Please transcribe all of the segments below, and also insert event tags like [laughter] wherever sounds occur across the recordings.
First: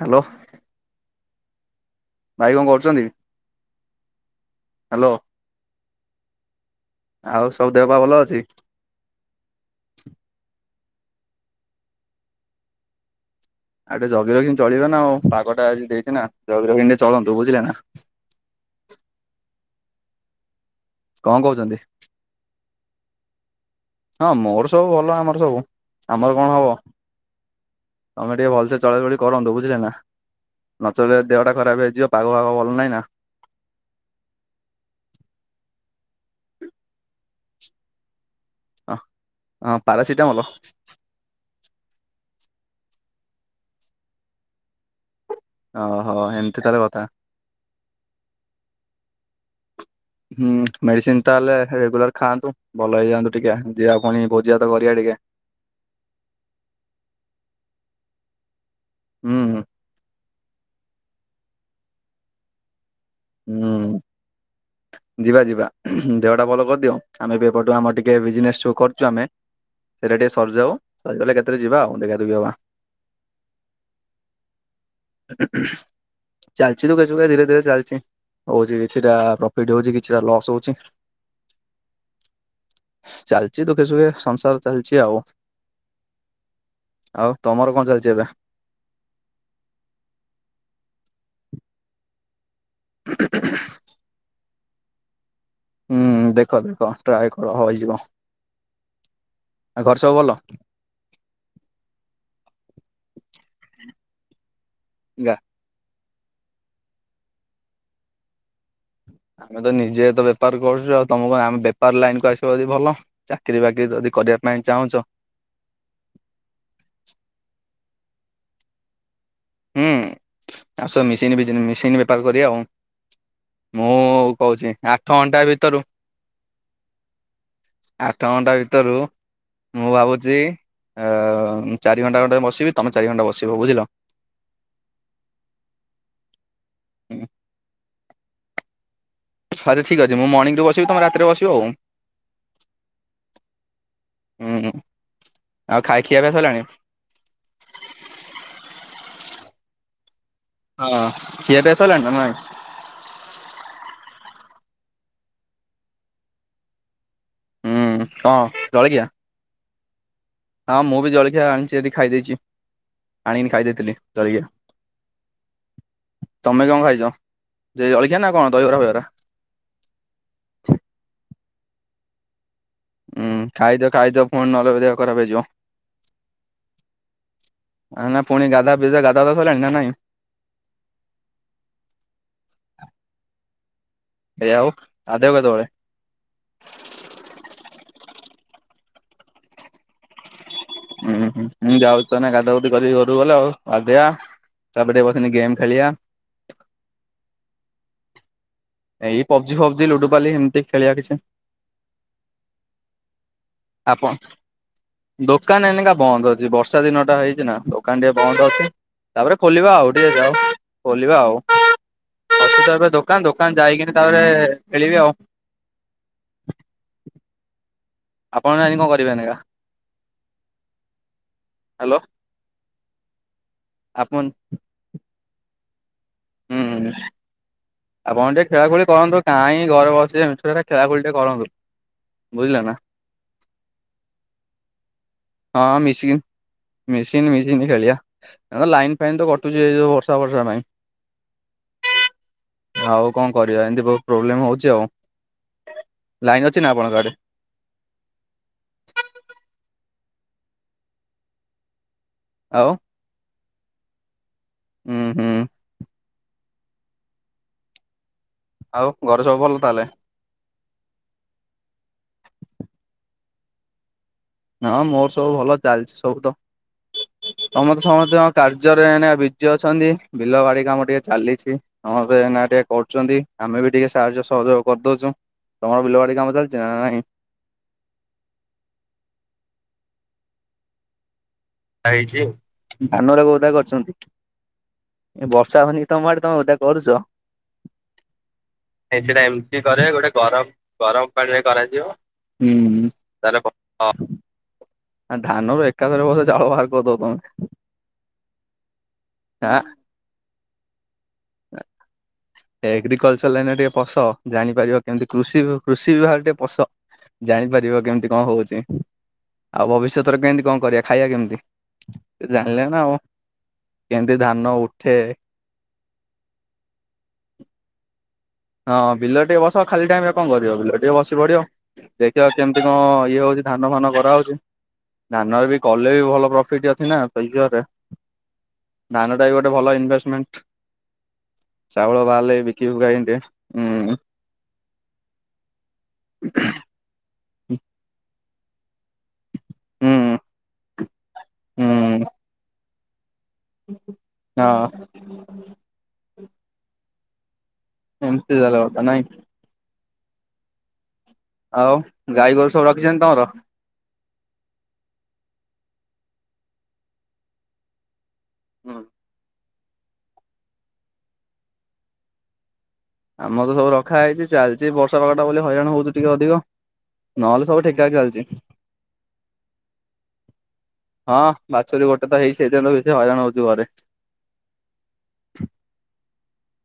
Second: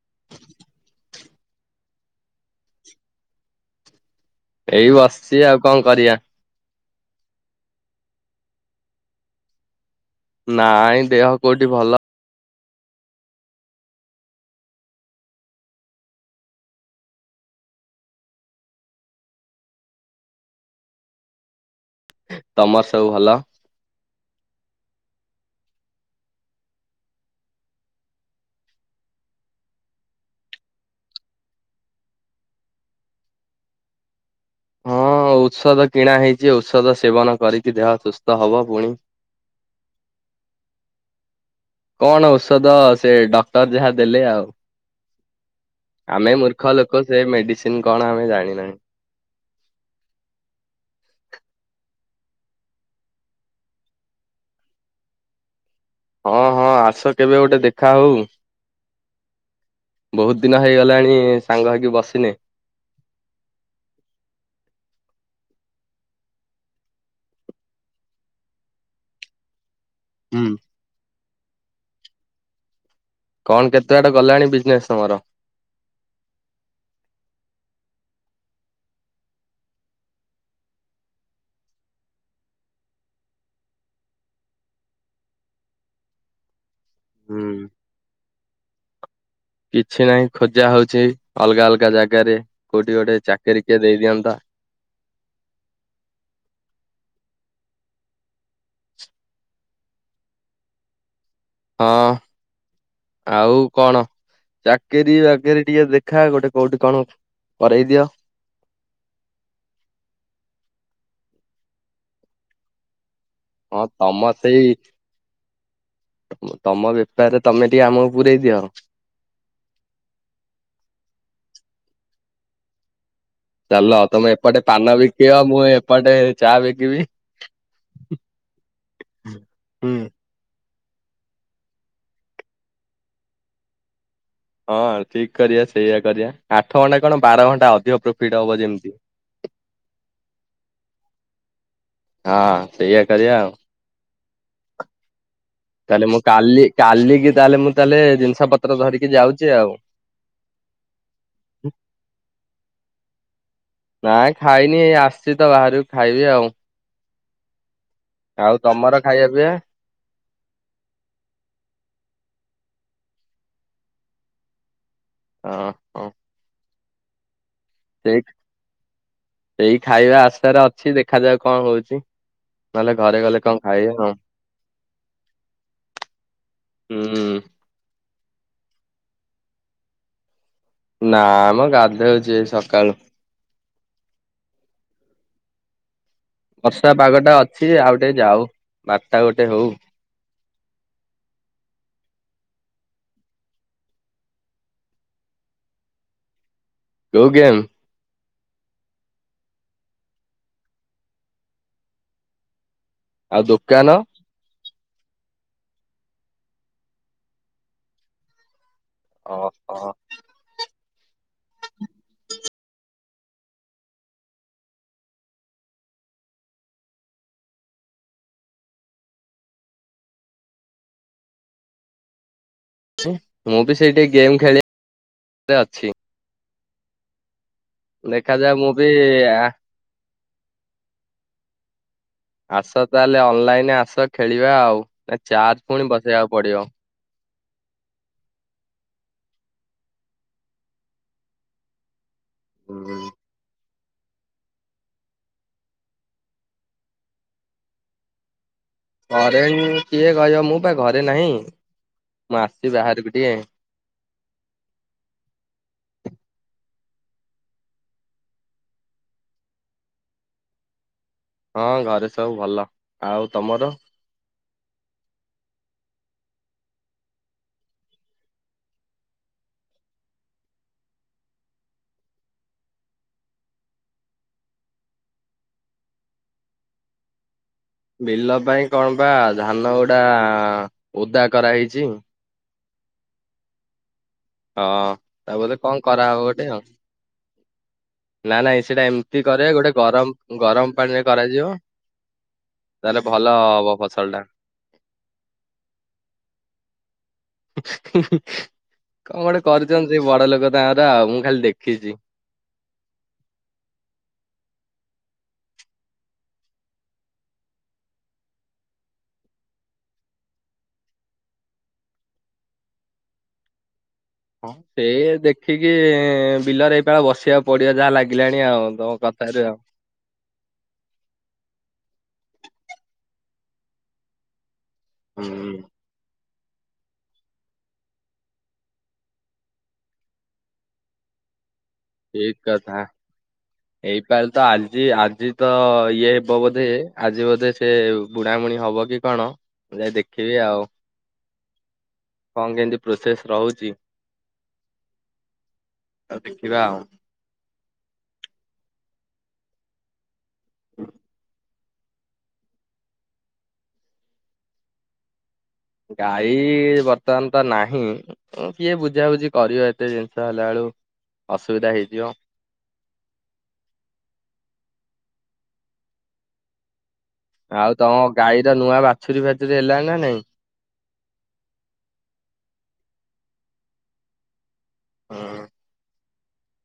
Hello. ଭାଇ କଣ କରୁଛନ୍ତି? ଏଇ ହ୍ୟାଲୋ ବସିଛି ଆଉ କଣ କରିବା? ଆଉ ସବୁ ଦେହ ପାହା ଭଲ ଅଛି? ନାଇଁ ଦେହ କୋଉଠି ଭଲ ଆଉ ଟେ ଜଗି ରଖି କିଣି ଚଳିବ ନା ଆଉ ପାଗଟା ଆଜି ଦେଇଛି ନା ଜଗି ରଖି କି ଟିକେ ଚଳନ୍ତୁ ବୁଝିଲେ ନା? କଣ କହୁଛନ୍ତି? ତମର ସବୁ ଭଲ? ହଁ ମୋର ସବୁ ଭଲ ଆମର ସବୁ ଆମର କଣ ହବ? ତମେ ଟିକେ ଭଲସେ ଚଳାଚଳି କରନ୍ତୁ ବୁଝିଲେ ନା? ନଚଳିଲେ ଦେହଟା ଖରାପ ହେଇଯିବ ପାଗ ଫାଗ ଭଲ ନାହିଁ ନା? ହଁ ଔଷଧ କିଣା ହେଇଛି ଔଷଧ ସେବନ କରିକି ଦେହ ସୁସ୍ଥ ହବ। ପୁଣି। ଅ ହ ପାରାସିଟାମଲ। କଣ ଓଷଧ ସେ ଡକ୍ଟର ଯାହା ଦେଲେ ଆଉ ଓହୋ ଆମେ ଏମିତି ମୂର୍ଖ ତାହେଲେ କଥା। ଲୋକ ସେ ମେଡିସିନ କଣ ଆମେ ଜାଣିନାହିଁ? ହୁଁ ମେଡିସିନ ତାହେଲେ ରେଗୁଲାର ଖାଆନ୍ତୁ। ଭଲ ହେଇଯାଆନ୍ତୁ ଟିକେ ଯିବା ପୁଣି ଭୋଜି ଭାତ କରିବା ଟିକେ? ହଁ ହଁ ଆସ କେବେ ଗୋଟେ ଦେଖା ହଉ? ହୁଁ ହୁଁ। ବହୁତ ଦିନ ହେଇଗଲାଣି ସାଙ୍ଗ ହେଇକି ବସିନେ। ହୁଁ। ଯିବା ଯିବା ଦେହଟା ଭଲ କରିଦିଅ ଆମେ ବି ଏପଟୁ ଆମର ଟିକେ ବିଜନେସ ସୁ କରୁଛୁ ଆମେ ସେଇଟା ଟିକେ ହୁଁ ସରିଯାଉ ସରିଗଲେ କେତେରେ ଯିବା ଆଉ ଦେଖାଦଖି ହବା। କଣ କେତେ ବାଟ ଗଲାଣି ବିଜନେସ ତମର? ଚାଲିଛି ଦୁଃଖେ ସୁଖେ ଧୀରେ ଧୀରେ ଚାଲିଛି ହଉଛି କିଛିଟା ପ୍ରଫି ଟ ହଉଛି କିଛିଟା ଲସ୍ ହଉଛି। ଚାଲିଚି ଦୁଃଖେ ସୁଖେ ସଂସାର ଚାଲିଛି ଆଉ ଆଉ ହୁଁ ତମର କଣ ଚାଲିଛି ଏବେ? କିଛି ନାହିଁ ଖୋଜା ହଉଛି ଅଲଗା ଅଲଗା ଜାଗାରେ କୋଉଠି ଗୋଟେ ଚାକିରି କିଏ ଦେଇ ଦିଅନ୍ତା? ହୁଁ ଦେଖ ଦେଖ ଟ୍ରାଏ କର ହଁ ହେଇଯିବ ଆଉ ଘରେ ସବୁ ଭଲ? ହଁ ଆଉ କଣ ଚାକିରି ଗା ବାକିରି ଟିକେ ଦେଖା ଗୋଟେ କୋଉଠି କଣ କରେଇ ଦିଅ? ଆମେ ତ ନିଜେ ତ ବେପାର କରୁଛୁ ଆଉ ତମକୁ ଆମ ବେପାର ଲାଇନକୁ ଆସିବ ଯଦି ଭଲ। ଚାକିରୀ ହଁ ବାକିରି ଯଦି ତମ କରିବା ପାଇଁ ସେଇ ଚାହୁଁଛ ତମ ବେପାରରେ ତମେ ଟିକେ ଆମକୁ ପୁରେଇ ଦିଅ। ହୁଁ ଆସ ମେସିନ ମେସିନ୍ ବେପାର କରିବା ଆଉ ଚାଲ ତମେ ମୁଁ ଏପଟେ କହୁଛି ପାନ ଆଠ ଘଣ୍ଟା ବିକିବ ମୁଁ ଭିତରୁ ଏପଟେ ଚା ବିକିବି। ଆଠ ଘଣ୍ଟା ଭିତରୁ ମୁଁ ହୁଁ। ଭାବୁଛି ଅ ମୁଁ ଚାରି ଘଣ୍ଟା ଖ ବସିବି ତମେ ଚାରି ଘଣ୍ଟା ବସିବ ବୁଝିଲ? ହଁ ଠିକ କରିବା ସେଇଆ କରିବା ଆଠ ଘଣ୍ଟା କଣ ବାର ଘଣ୍ଟା ଅଧିକ ପ୍ରଫିଟ ହବ ଯେମିତି ଆଛା ଠିକ ଅଛି ମୁଁ ମର୍ଣିଂରୁ ବସିବି ତମେ ରାତିରେ ବସିବ ଆଉ ହଁ ହଁ ସେଇଆ କରିଆ ଆଉ। ହୁଁ ଆଉ ଖାଇ ତାହେଲେ ଖିଆ ମୁଁ ପିଆ ସଇଲାଣି? କାଲି କାଲି କି ତାହେଲେ ମୁଁ ତାହେଲେ ଜିନିଷ ପତ୍ର ଧରିକି ଯାଉଚି ଆଉ। ହଁ ଖିଆ ପିଆ ସଇଲାଇଁ ନା ନାଇଁ? ନାଇଁ ଖାଇନି ଏଇ ଆସଚି ତ ବାହାରୁକୁ ଖାଇବି ଆଉ। ହୁଁ କଣ ଆଉ ଜଳଖିଆ? ତମର ଖାଇଆ ପିଇଆ। ହଁ ମୁଁ ବି ଜଳଖିଆ ଆଣିଚି ଏଇଠି ଖାଇ ଦେଇଚି ଆଣିକିନି ଖାଇ ଦେଇଥିଲି ଜଳିଖିଆ। ହଁ। ହଁ ତମେ କଣ ଖାଇଚ ସେ ଜଳିଖିଆ ନା କଣ ଦହିବରା ଫହିବରା? ଏଇ ଖାଇବା ଆଶାରେ ଅଛି ଦେଖାଯାଉ କଣ ହଉଚି। ହୁଁ ଖାଇଦିଅ ଖାଇଦିଅ ପୁଣି ନହେଲେ ଦେହ ଖରାପ ହେଇଯିବ। ହୁଁ। ଆଉ ନା ପୁଣି ଗାଧା ପିଧା ଗାଧା ତ ସଇଲାଣି ନା ନାଇଁ? ନା ମ ଗାଧଉଚି ଏ ସକାଳୁ। ଏ ଆଉ ଗାଧେଇବ କେତବେଳେ? ବର୍ଷା ପାଗ ଟା ଅଛି ଯେ ଆଉ ଟିକେ ଯାଉ ବାରଟା ଗୋଟେ ହଉ। ହୁଁ ହୁଁ ମୁଁ ଯାଉଚି ତାହେଲେ ଗାଧା ଗୁଧି କରିକି ଘରୁକୁ ଗଲେ ଆଉ ଗାଧେଇଆ। ତାପରେ ଟିକେ ବସିନି ଗେମ୍ ଖେଳିଆ। କୋଉ ଗେମ୍? ଏଇ ପବଜି ଫବଜି ଲୁଡୁପାଲି ଏମତି ଖେଳିଆ କିଛି। ଆଉ ଦୋ ଆପଣ ଦୋକାନ ଏନେକା ବନ୍ଦ ଅଛି ବର୍ଷା ଦିନଟା ହେଇଚି ନା ଦୋକାନ ଟିକେ ବନ୍ଦ ଅଛି। ତାପରେ ଖୋଲିବା ଓହୋ। ଆଉ ଟିକେ ଯାଉ। ଖୋଲିବା ଆଉ ଅଛି ତ ଏବେ ଦୋକାନ ଦୋକାନ ଯାଇକିନି ତାପରେ ଖେଳିବି ଆଉ। ଆପଣ ଅଇଖା ଏନିକି କଣ କରିବେ ଏନେକା ହାଲୋ। ମୁଁ ବି ସେଇ ଟିକେ ଗେମ୍ ଖେଳି ରେ ଅଛି। ହୁଁ। ଆପଣ ଟିକେ ଦେଖାଯାଉ ଖେଳା ମୁଁ ଖୁଳି ବି କରନ୍ତୁ ଆ- କାଇଁ ଘରେ ବସି ମିଛ ଟାରେ ଖେଳା ଖୁଳି ଟିକେ କରନ୍ତୁ। ବୁଝିଲେ ନା ଆସ ତାହେଲେ ଅନଲାଇନ ଆସ ଖେଳିବା ଆଉ ଏ ଚାର୍ଜ ହଁ ପୁଣି ମିଶିକି ବସେଇଆକୁ ପଡିବ। ମିଶିକିନି ମିଶିକିନି ଖେଳିଆ ଲାଇନ୍ ଫାଇନ୍ ତ କଟୁଚି ଏଇ ଯୋଉ ବର୍ଷା ଫର୍ଷା ପାଇଁ। ଆଉ କଣ କରିବା ଏମତି ବହୁତ ପ୍ରୋବ୍ଲେମ୍ ହଉଚି ଆଉ ଲାଇନ୍ ଅଛି ନା ଆପଣଙ୍କ ଆଡେ? କରେଣ୍ଟ କିଏ କହିବ ମୁଁ ପା ଘରେ ନାହିଁ ମୁଁ ଆଉ ଆସଚି ବାହାରୁକୁ ଟିକେ। ହୁଁ ହୁଁ। ଆଉ ଘରେ ସବୁ ଭଲ ତାହେଲେ? ହଁ ଘରେ ସବୁ ଭଲ ଆଉ ତମର? ହଁ ମୋର ସବୁ ଭଲ ଚାଲଚି ସବୁ ତ। ସମତେ ସମସ୍ତେଙ୍କ କାର୍ଯ୍ୟରେ ଏଇନେ ବିଜି ଅଛନ୍ତି ବିଲ ବାଡି କାମ ଟିକେ ଚାଲିଛି। ସମସ୍ତେ ଏଇନା ଟିକେ କରୁଚନ୍ତି ଆମେ ବି ଟିକେ ସାହାଯ୍ୟ ସହଯୋଗ କରଦଉଛୁ। ତମର ବିଲ ବାଡି କାମ ଚାଲଚି ନା ନାଇଁ? ବିଲ ପାଇଁ କଣ ବା ଧାନ ଗୁଡା ଓଦା କରାହେଇ ଦା ହେଇଚି ଧାନ ଗୁରାକ ଓଦା କରିଚନ୍ତି। ହଁ। ଏ ତା ବୋଧେ ବର୍ଷା କଣ ହଉନି କି ତମ କରାହବ ଆଡେ ତମେ ଗୋଟେ ଓଦା ଆଉ କରୁଚ। ଏ ସେଟା ଏମତି କରେ ଗୋଟେ ଗରମ ଗରମ ପାଣିରେ କରାଯିବ। ହୁଁ ହୁଁ ତାହେଲେ ଭଲ ତାର ହବ ଫସଲ [inaudible] ଟା ଆ ଧାନରୁ ଏକାଥରେ ବୋଧେ ଚାଉଳ ବାହାର କରିଦବ ତମେ? କଣ ଗୋଟେ ଆଁ କରିଛନ୍ତି ସେ ବଡ ଲୋକ ତାଙ୍କର ଆଉ ମୁଁ ଖାଲି ଦେଖିଛି। ଏଗ୍ରିକଲଚର ଲାଇନରେ ଟିକେ ପସ ଜାଣିପାରିବ କେମିତି କୃଷି କୃଷି ବିଭାଗ ଟିକେ ପସ ଜାଣିପାରିବ କେମତି କଣ ହଉଛି ଆଉ ଭବିଷ୍ୟତରେ କେମତି କଣ କରିବା ଖାଇବା କେମିତି? ସେ ଜାଣିଲେନା ଆଉ। କେମିତି ଧାନ ହଁ ଉଠେ ଏଇ ଦେଖିକି ବିଲରେ ଏଇପାଳ ବସିବାକୁ ପଡିବା ଯାହା ଲାଗେ ଲାଗିଲାଣି ଆଉ ତମ ହଁ ବିଲ ଟିକେ କଥାରୁ ବସ ଆଉ। ଖାଲି ଟାଇମରେ କଣ କରିବ ବିଲରେ ଟିକେ ବସି ପଡିବ। ଦେଖିବା କେମିତି କଣ ଇଏ ହଉଛି ଧାନ ଫାନ କରାହଉଛି ଧାନରେ ହୁଁ ବି କ କଲେ ବି ଭଲ ପ୍ରଫିଟ ଅଛିନା ତରେ [inaudible] ଧାନଟା ବି ଗୋଟେ ଭଲ ଇନଭେଷ୍ଟମେଣ୍ଟ ଚାଉଳ ଠିକ ବାହାରିଲେ ବିକି କଥା ବୁକାକୀ ନି ଦେବେ। ଏଇପାଳି ତ ଆଜି ଆଜି ତ ଇଏ ହେବ ବୋଧେ ଆଜି ବୋଧେ ସେ ବୁଣାବୁଣି ହବକି କଣ ମୁଁ ହୁଁ ଯାଇ ଦେଖିବି ଆଉ ହୁଁ କଣ କେନ୍ତି ପ୍ରୋସେସ୍ ରହୁଛି ହଁ। ଆଉ ଦେଖିବା ଆଉ। ଏମତି ତାହେଲେ କଥା ନାଇଁ। ହଁ ଆଉ ଗାଈ ଗୋରୁ ସବୁ ରଖିଛନ୍ତି ତମର? ଗାଈ ବର୍ତ୍ତମାନ ତ ନାହିଁ କିଏ ବୁଝାବୁଝି କରିବ ଏତେ ଜିନିଷ ହେଲା ଏଳୁକୁ ଅସୁବିଧା ହେଇଯିବ। ଆମର ତ ସବୁ ରଖା ହେଇଛି ଚାଲିଛି ବର୍ଷା ପାଗଟା ବୋଲି ହଇରାଣ ହଉଛି ଟିକେ ଅଧିକ। ନହେଲେ ସବୁ ଆଉ ଠିକ ଠାକ ତମ ଚାଲିଛି। ଗାଈର ନୂଆ ବାଛୁରୀ ଫାଛୁରୀ ହେଲାଣି ନା ନାଇଁ? ହଁ ବାଛୁରୀ ଗୋଟେତ ହେଇ ସେଇଥିପାଇଁତ ବେଶୀ ହଇରାଣ ହଉଛୁ ଘରେ। ହୁଁ।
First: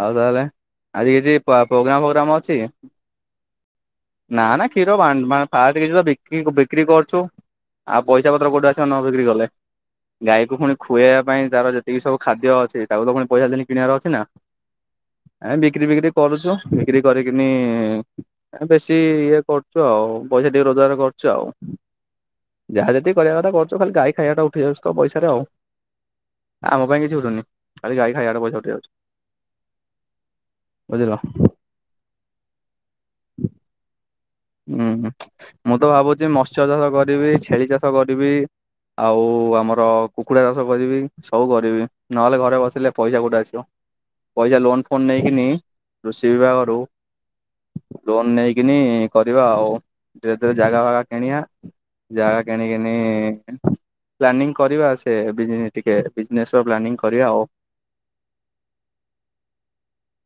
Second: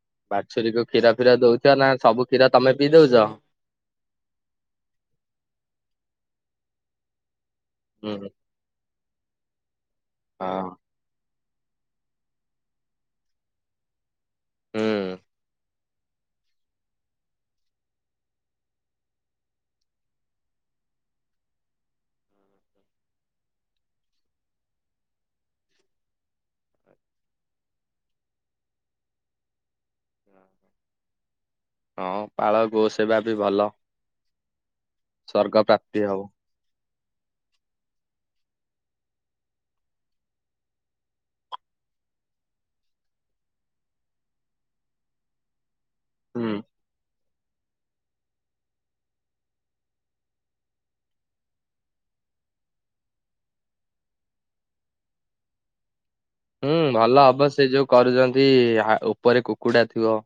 ଆଉ ତାହେଲେ ବାଛୁରୀ କୁ କ୍ଷୀର ଆଜି ଫିର କିଛି ଦଉଛ ନା ପ୍ରୋଗ୍ରାମ ସବୁ ଫୋଗ୍ରାମ କ୍ଷୀର ଅଛି। ତମେ ପିଇ ଦଉଛ? ନାଁ ନାଁ କ୍ଷୀର ବା ପାଏଟେ ବି ବିକ୍ରି କରୁଛୁ। ଆଉ ହୁଁ ପଇସା ପତ୍ର କୋଉଠୁ ଆସିବ ନ ବିକ୍ରି କଲେ ଗାଈକୁ ହଁ ପୁଣି ଖୁଆଇବା ପାଇଁ ତାର ଯେତିକିସବୁ ଖାଦ୍ୟ ଅଛି ତାକୁ ତ ପୁଣି ପଇସା ଦେଇକି କିଣିବାର ଅଛି ନା? ହୁଁ। ଆଁ ବିକ୍ରି ବିକ୍ରି କରୁଛୁ ବିକ୍ରି କରିକିନି ବେଶୀ ଇଏ କରୁଛୁ ଆଉ ପଇସା ଟିକେ ରୋଜଗାର କରୁଛୁ ଆଉ। ଯାହା ଯେତିକି କରିବା କଥା କରୁଚୁ ଖଲି ଗାଈ ଖାଇବାଟା ଉଠିଇ ଯାଉଛି ତ ପଇସାରେ ଆଉ। ଆମ ପାଇଁ କିଛି ଉଠୁନି ଖଲି ଗାଈ ଖାଇବା ପଇସା ଉଠି ଯାଉଛି। ବୁଝିଲ? ହଁ ପାଳ ଗୋ ସେବା ବି ଭଲ। ଉଁ ହୁଁ ସ୍ଵର୍ଗ ମୁଁ ତ ପ୍ରାପ୍ତି ହବ ଭାବୁଛି ମତ୍ସ୍ୟ ଚାଷ କରିବି ଛେଳି ଚାଷ କରିବି। ଆଉ ଆମର କୁକୁଡ଼ା ଚାଷ କରିବି ସବୁ କରିବି ନହେଲେ ଘରେ ବସିଲେ ପଇସା କୋଉଠୁ ଆସିବ। ପଇସା ଲୋନ ଫୋନ୍ ନେଇକିନି କୃଷି ହୁଁ। ବିଭାଗରୁ ଲୋନ୍ ନେଇକିନି କରିବା ଆଉ ଧୀରେ ଧୀରେ ଜାଗା ଫାଗା କିଣିଆ। ଜାଗା କିଣିକିନି ପ୍ଲାନିଂ କରିବା ସେ ବିଜନି ଟିକେ ବିଜନେସ୍ ହୁଁ ଭଲ ହବ ସେ ଯୋଉ କରୁଛନ୍ତି ହା ଉପରେ କୁକୁଡ଼ା ଥିବ।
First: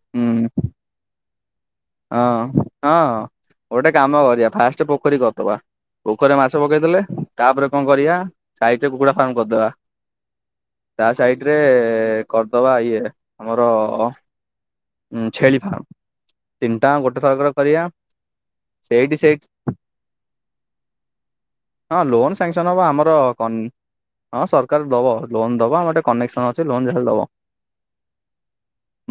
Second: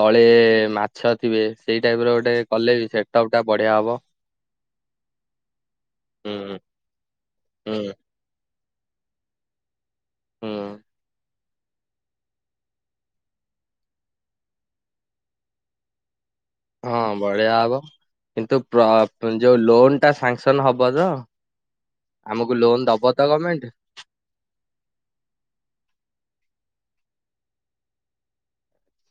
ତଳେ ମା ଅଁ ହଁ ସେଟପ ଟା ବଢିଆ ହବ। ଗୋଟେ କାମ କରିବା ଫାଷ୍ଟ୍ ପୋଖରୀ କରଦବା। ପୋଖରୀରେ ମାଛ ହୁଁ ପକେଇ ଦେଲେ, ତାପରେ କଣ ହୁଁ କରିଆ? ସାଇଟ୍ ରେ କୁକୁଡା ଫାର୍ମ କରିଦବା, ହୁଁ ତା ସାଇଟ୍ ରେ କରିଦବା ଇଏ ଆମର ଉଁ ଛେଳି ଫାର୍ମ, ତିନିଟାୟାଙ୍କ ହଁ ଗୋଟେ ବଢିଆ ଥରକରେ ହବ କରିଆ। କିନ୍ତୁ ପ୍ର ଯୋଉ ଲୋନ୍ ଟା ସାଂସନ୍ ହବ ତ? ହଁ ଲୋନ୍ ଆମକୁ ସାଂସନ୍ ହବ ଲୋନ ଦବ ଆମର ତ କନ୍ ଗମେଣ୍ଟ? ହଁ ସରକାର୍ ଦବ ଲୋନ୍ ଦବ ଆମର ଗୋଟେ କନେକ୍ସନ୍ ଅଛି ଲୋନ ଯାହେଲେ ଦବ।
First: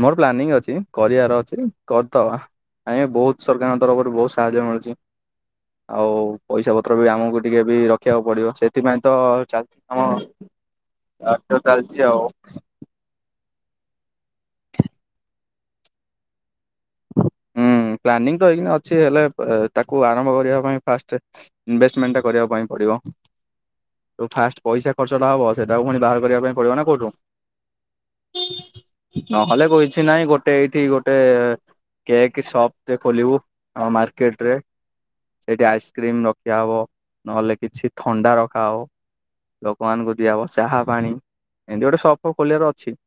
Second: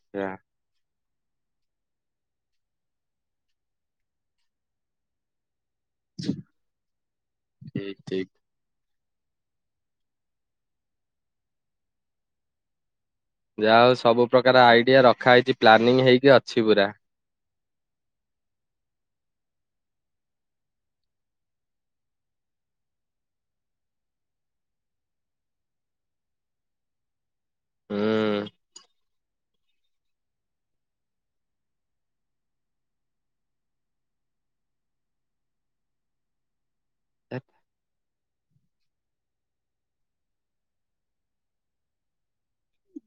ମୋର ଠିକ ପ୍ଲାନିଂ ଅଛି। ଅଛି କରିବାର ଅଛି କରିଦବା ଆଜ୍ଞା ବହୁତ୍ ସରକାରଙ୍କ ତରଫରୁ ବହୁତ୍ ସାହାଯ୍ୟ ମିଳୁଚି। ଆଉ ପଇସା ପତ୍ର ବି ଆମୁକୁ ଟିକେ ବି ରଖିବାକୁ ଠିକ ପଡିବ ସେ ଥିପାଇଁ ତ ଚାଲିଚି [unintelligible] ବାଟ ଚାଲିଚି ଆଉ। ଯାହଉ ସବୁ ପ୍ରକାର ଆଇଡିଆ ରଖା ହେଇଚି ପ୍ଲାନିଂ ହେଇକି ଅଛି ପୁରା। ହୁଁ ପ୍ଲାନିଂ ତ ହେଇକିନି ଅଛି ହେଲେ ତାକୁ ଆରମ୍ଭ କରିବା ପାଇଁ ଫାଷ୍ଟେ ଇନଭେଷ୍ଟମେଣ୍ଟ ଟା କରିବା ପାଇଁ ପଡ଼ିବ। ଯୋଉ ଫାଷ୍ଟ ପଇସା ଖର୍ଚ୍ଚଟା ହବ ସେଟାକୁ ପୁଣି ବାହାର କରିବା ପାଇଁ ପଡ଼ିବ ନା କୋଉଠୁ। ହୁଁ। ନହେଲେ କହିଛି ନାହିଁ ଗୋଟେ ଏଇଠି ଗୋଟେ କେକ୍ ସପ୍ ଟେ ଖୋଲିବୁ ଆମ ମାର୍କେଟ୍ ରେ। ସେଇଠି ଆଇସକ୍ରିମ୍ ରଖିଆ ହବ, ଏ ନହେଲେ କିଛି ଥଣ୍ଡା ରଖାହବ। ଲୋକମାନଙ୍କୁ ଦିଆହବ ଚାହା ପାଣି ଏମିତି ଗୋଟେ ସପ୍ ଫପ୍ ଖୋଲିବାର ଅଛି‌।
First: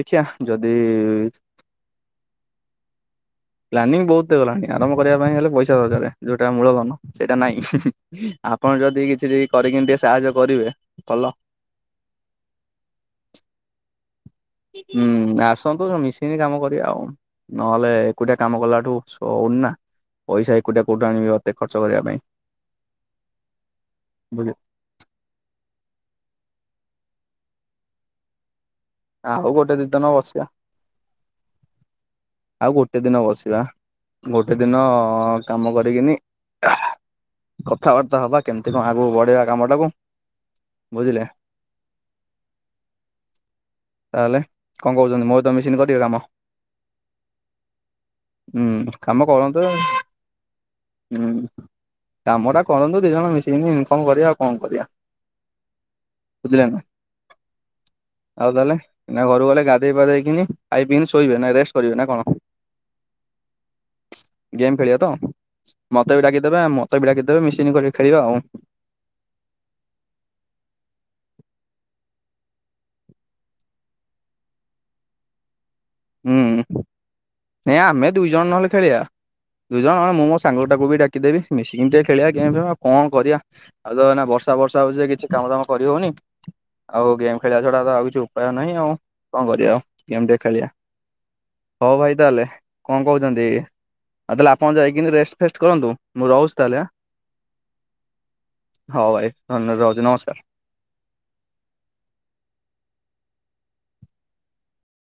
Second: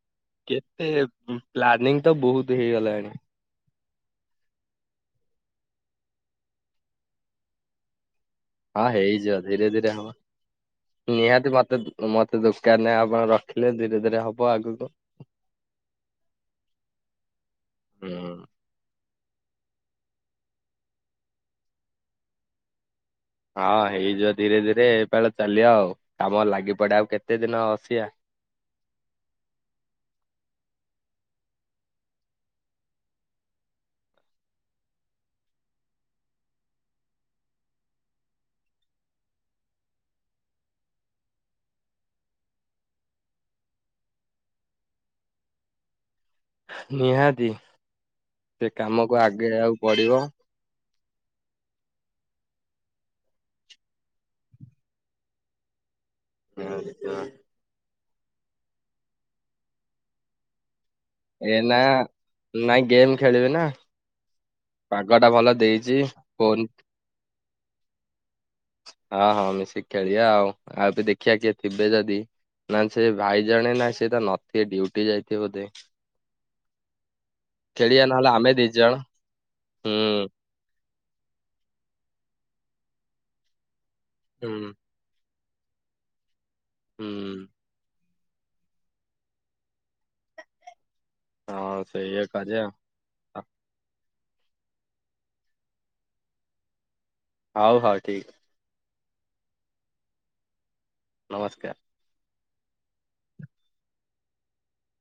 ଦେଖିିଆ ଯଦି କେତେ ପ୍ଲାନିଂ ତ ବହୁତ ହେଇଗଲାଣି। ପ୍ଲାନିଂ ବହୁତ୍ ହେଇଗଲାଣି ଆରମ୍ଭ କରିବା ପାଇଁ ହେଲେ ପଇସା ଦରକାରେ ଯୋଉଟା ମୂଳଧନ ସେଇଟା ନାହିଁ ହିଁ-ହିଁ। ଆପଣ ହଁ ଯଦି କିଛି ହେଇଯିବ ଟିକେ ଧୀରେ ଧୀରେ କରିକିନି ଟିକେ ହବ। ସାହାଯ୍ୟ କରିବେ ଭଲ। [unintelligible] ମତେ ଦୋକାନ୍ ରେ ଆପଣ ରଖିଲେ ଧୀରେ-ଧୀରେ ହବ। ଆଗକୁ। ହୁଁ ଆସନ୍ତୁ ସବୁ ମିଶିକିନି କାମ କରିବା ଆଉ। ନହେଲେ ହୁଁ ଏକୁଟଆ କାମ କଲାଠୁ ସଉନି ନା। ପଇସା ଏକୁଟିଆ କଉଠୁ ଆଣିବି ଅତେ ଖର୍ଚ୍ଚ କରିବା ପାଇଁ। ହଁ ହେଇଯିବ ବୁଝ ଧୀରେ-ଧୀରେ ଏପାଳ ଚାଲିଆ ଆଉ, କାମରେ ଲାଗି ପଡେ ଆଉ କେତେ ଦିନ ବସିଆ। ଆଉ ଗୋଟେ ଦି ଦିନ ବସିଆ। ଆଉ ଗୋଟେ ଦିନ ବସିବା ଗୋଟେ ଦିନ କାମ କରିକିନି ଆଃ କଥାବାର୍ତ୍ତା ହବା, କେମ୍ତି କଣ ଆଗକୁ ବଢେଇବା କାମଟାକୁ। ବୁଝିଲେ? ତାହେଲେ କଣ କହୁଛନ୍ତି ମୋ ସହିତ ମିଶିକିନି କରିବେ କାମ? ନିହାତି ସେ ହୁଁ କାମ କାମକୁ କରନ୍ତୁ ଆଗେଇଆକୁ ପଡ଼ିବ। ହୁଁ। କାମଟା କରନ୍ତୁ ଦିଇ ଜଣ ମିଶିକିନି ଇନକମ୍ କରିବା ଆଉ କଣ କରିଆ। ବୁଝିଲେ ନାଁ। ଆଉ ତାହେଲେ ଏଇନା ଘରୁକୁ ଗଲେ ଗାଧେଇ ପାଧେଇକିନି ଖାଇ ପିଇକିନି ଶୋଇବେ ନା ରେଷ୍ଟ। ଆ କରିବେ ନା କଣ ନାଇଁ ଗେମ୍ ଖେଳିବି ନା। ଗେମ୍ ଖେଳିବ ତ, ପାଗ ଟା ଭଲ ଦେଇଛି ମତେ ବି ଡାକିଦବେ ଫୋନ ମତେ ବି ଡାକିଦେବେ ମିଶିିକିନି ଖେଳିବା ଆଉ। ହଁ-ହଁ ମିଶିକି ଖେଳଆ ଆଉ, ଆଉ ବି ଦେଖିବା କିଏ ଥିବେ ଯଦି ନା ସେ ଭାଇ ଜଣେ ନା ସେ ତ ନଥିବେ ଡୁଟି ଯାଇଥିବେ ବୋଧେ। ହୁଁ ଆମେ ଦୁଇ ଜଣ ନହେଲେ ଖେଳିଆ, ଦୁଇ ଜଣ ନହଲେ ମଁ ହୁଁ ମୋ ସାଙ୍ଗଟାକୁ ବି ଡାକିଦେବି ମିଶିକିଣଟେ ଖେଳିବା ଗେମ୍ ଫେମ୍ ଆଉ କଣ କରିବା ଆଉ ତ ନା ବର୍ଷା ହୁଁ ବର୍ଷା ହଉଚି ଯେ କିଛି କାମ ଦାମ କରି ହଉନି ଆଉ ଗେମ୍ ହୁଁ ଖେଳିବା ଛଡ଼ା ତ ଆଉ କିଛି ଉପାୟ ନାହିଁ ଆଉ କଣ କରିବା ଆଉ ଗେମ୍ ଟିକେ ଖେଳିବା। ହଁ ସେଇ ଏକ ଲେ କଣ କହୁଛନ୍ତି ଆଉ ତାଲେ ଆପଣ ଯାଇକି ରେଷ୍ଟ ଫେଷ୍ଟ କରନ୍ତୁ ମୁଁ ରହୁଛି ତାହେଲେ ଆଁ। ହଉ ହଉ ଠିକ୍ ହଉ ଭାଇ ଧନ୍ୟ ରହୁଛି ନମସ୍କାର। ନମସ୍କାର।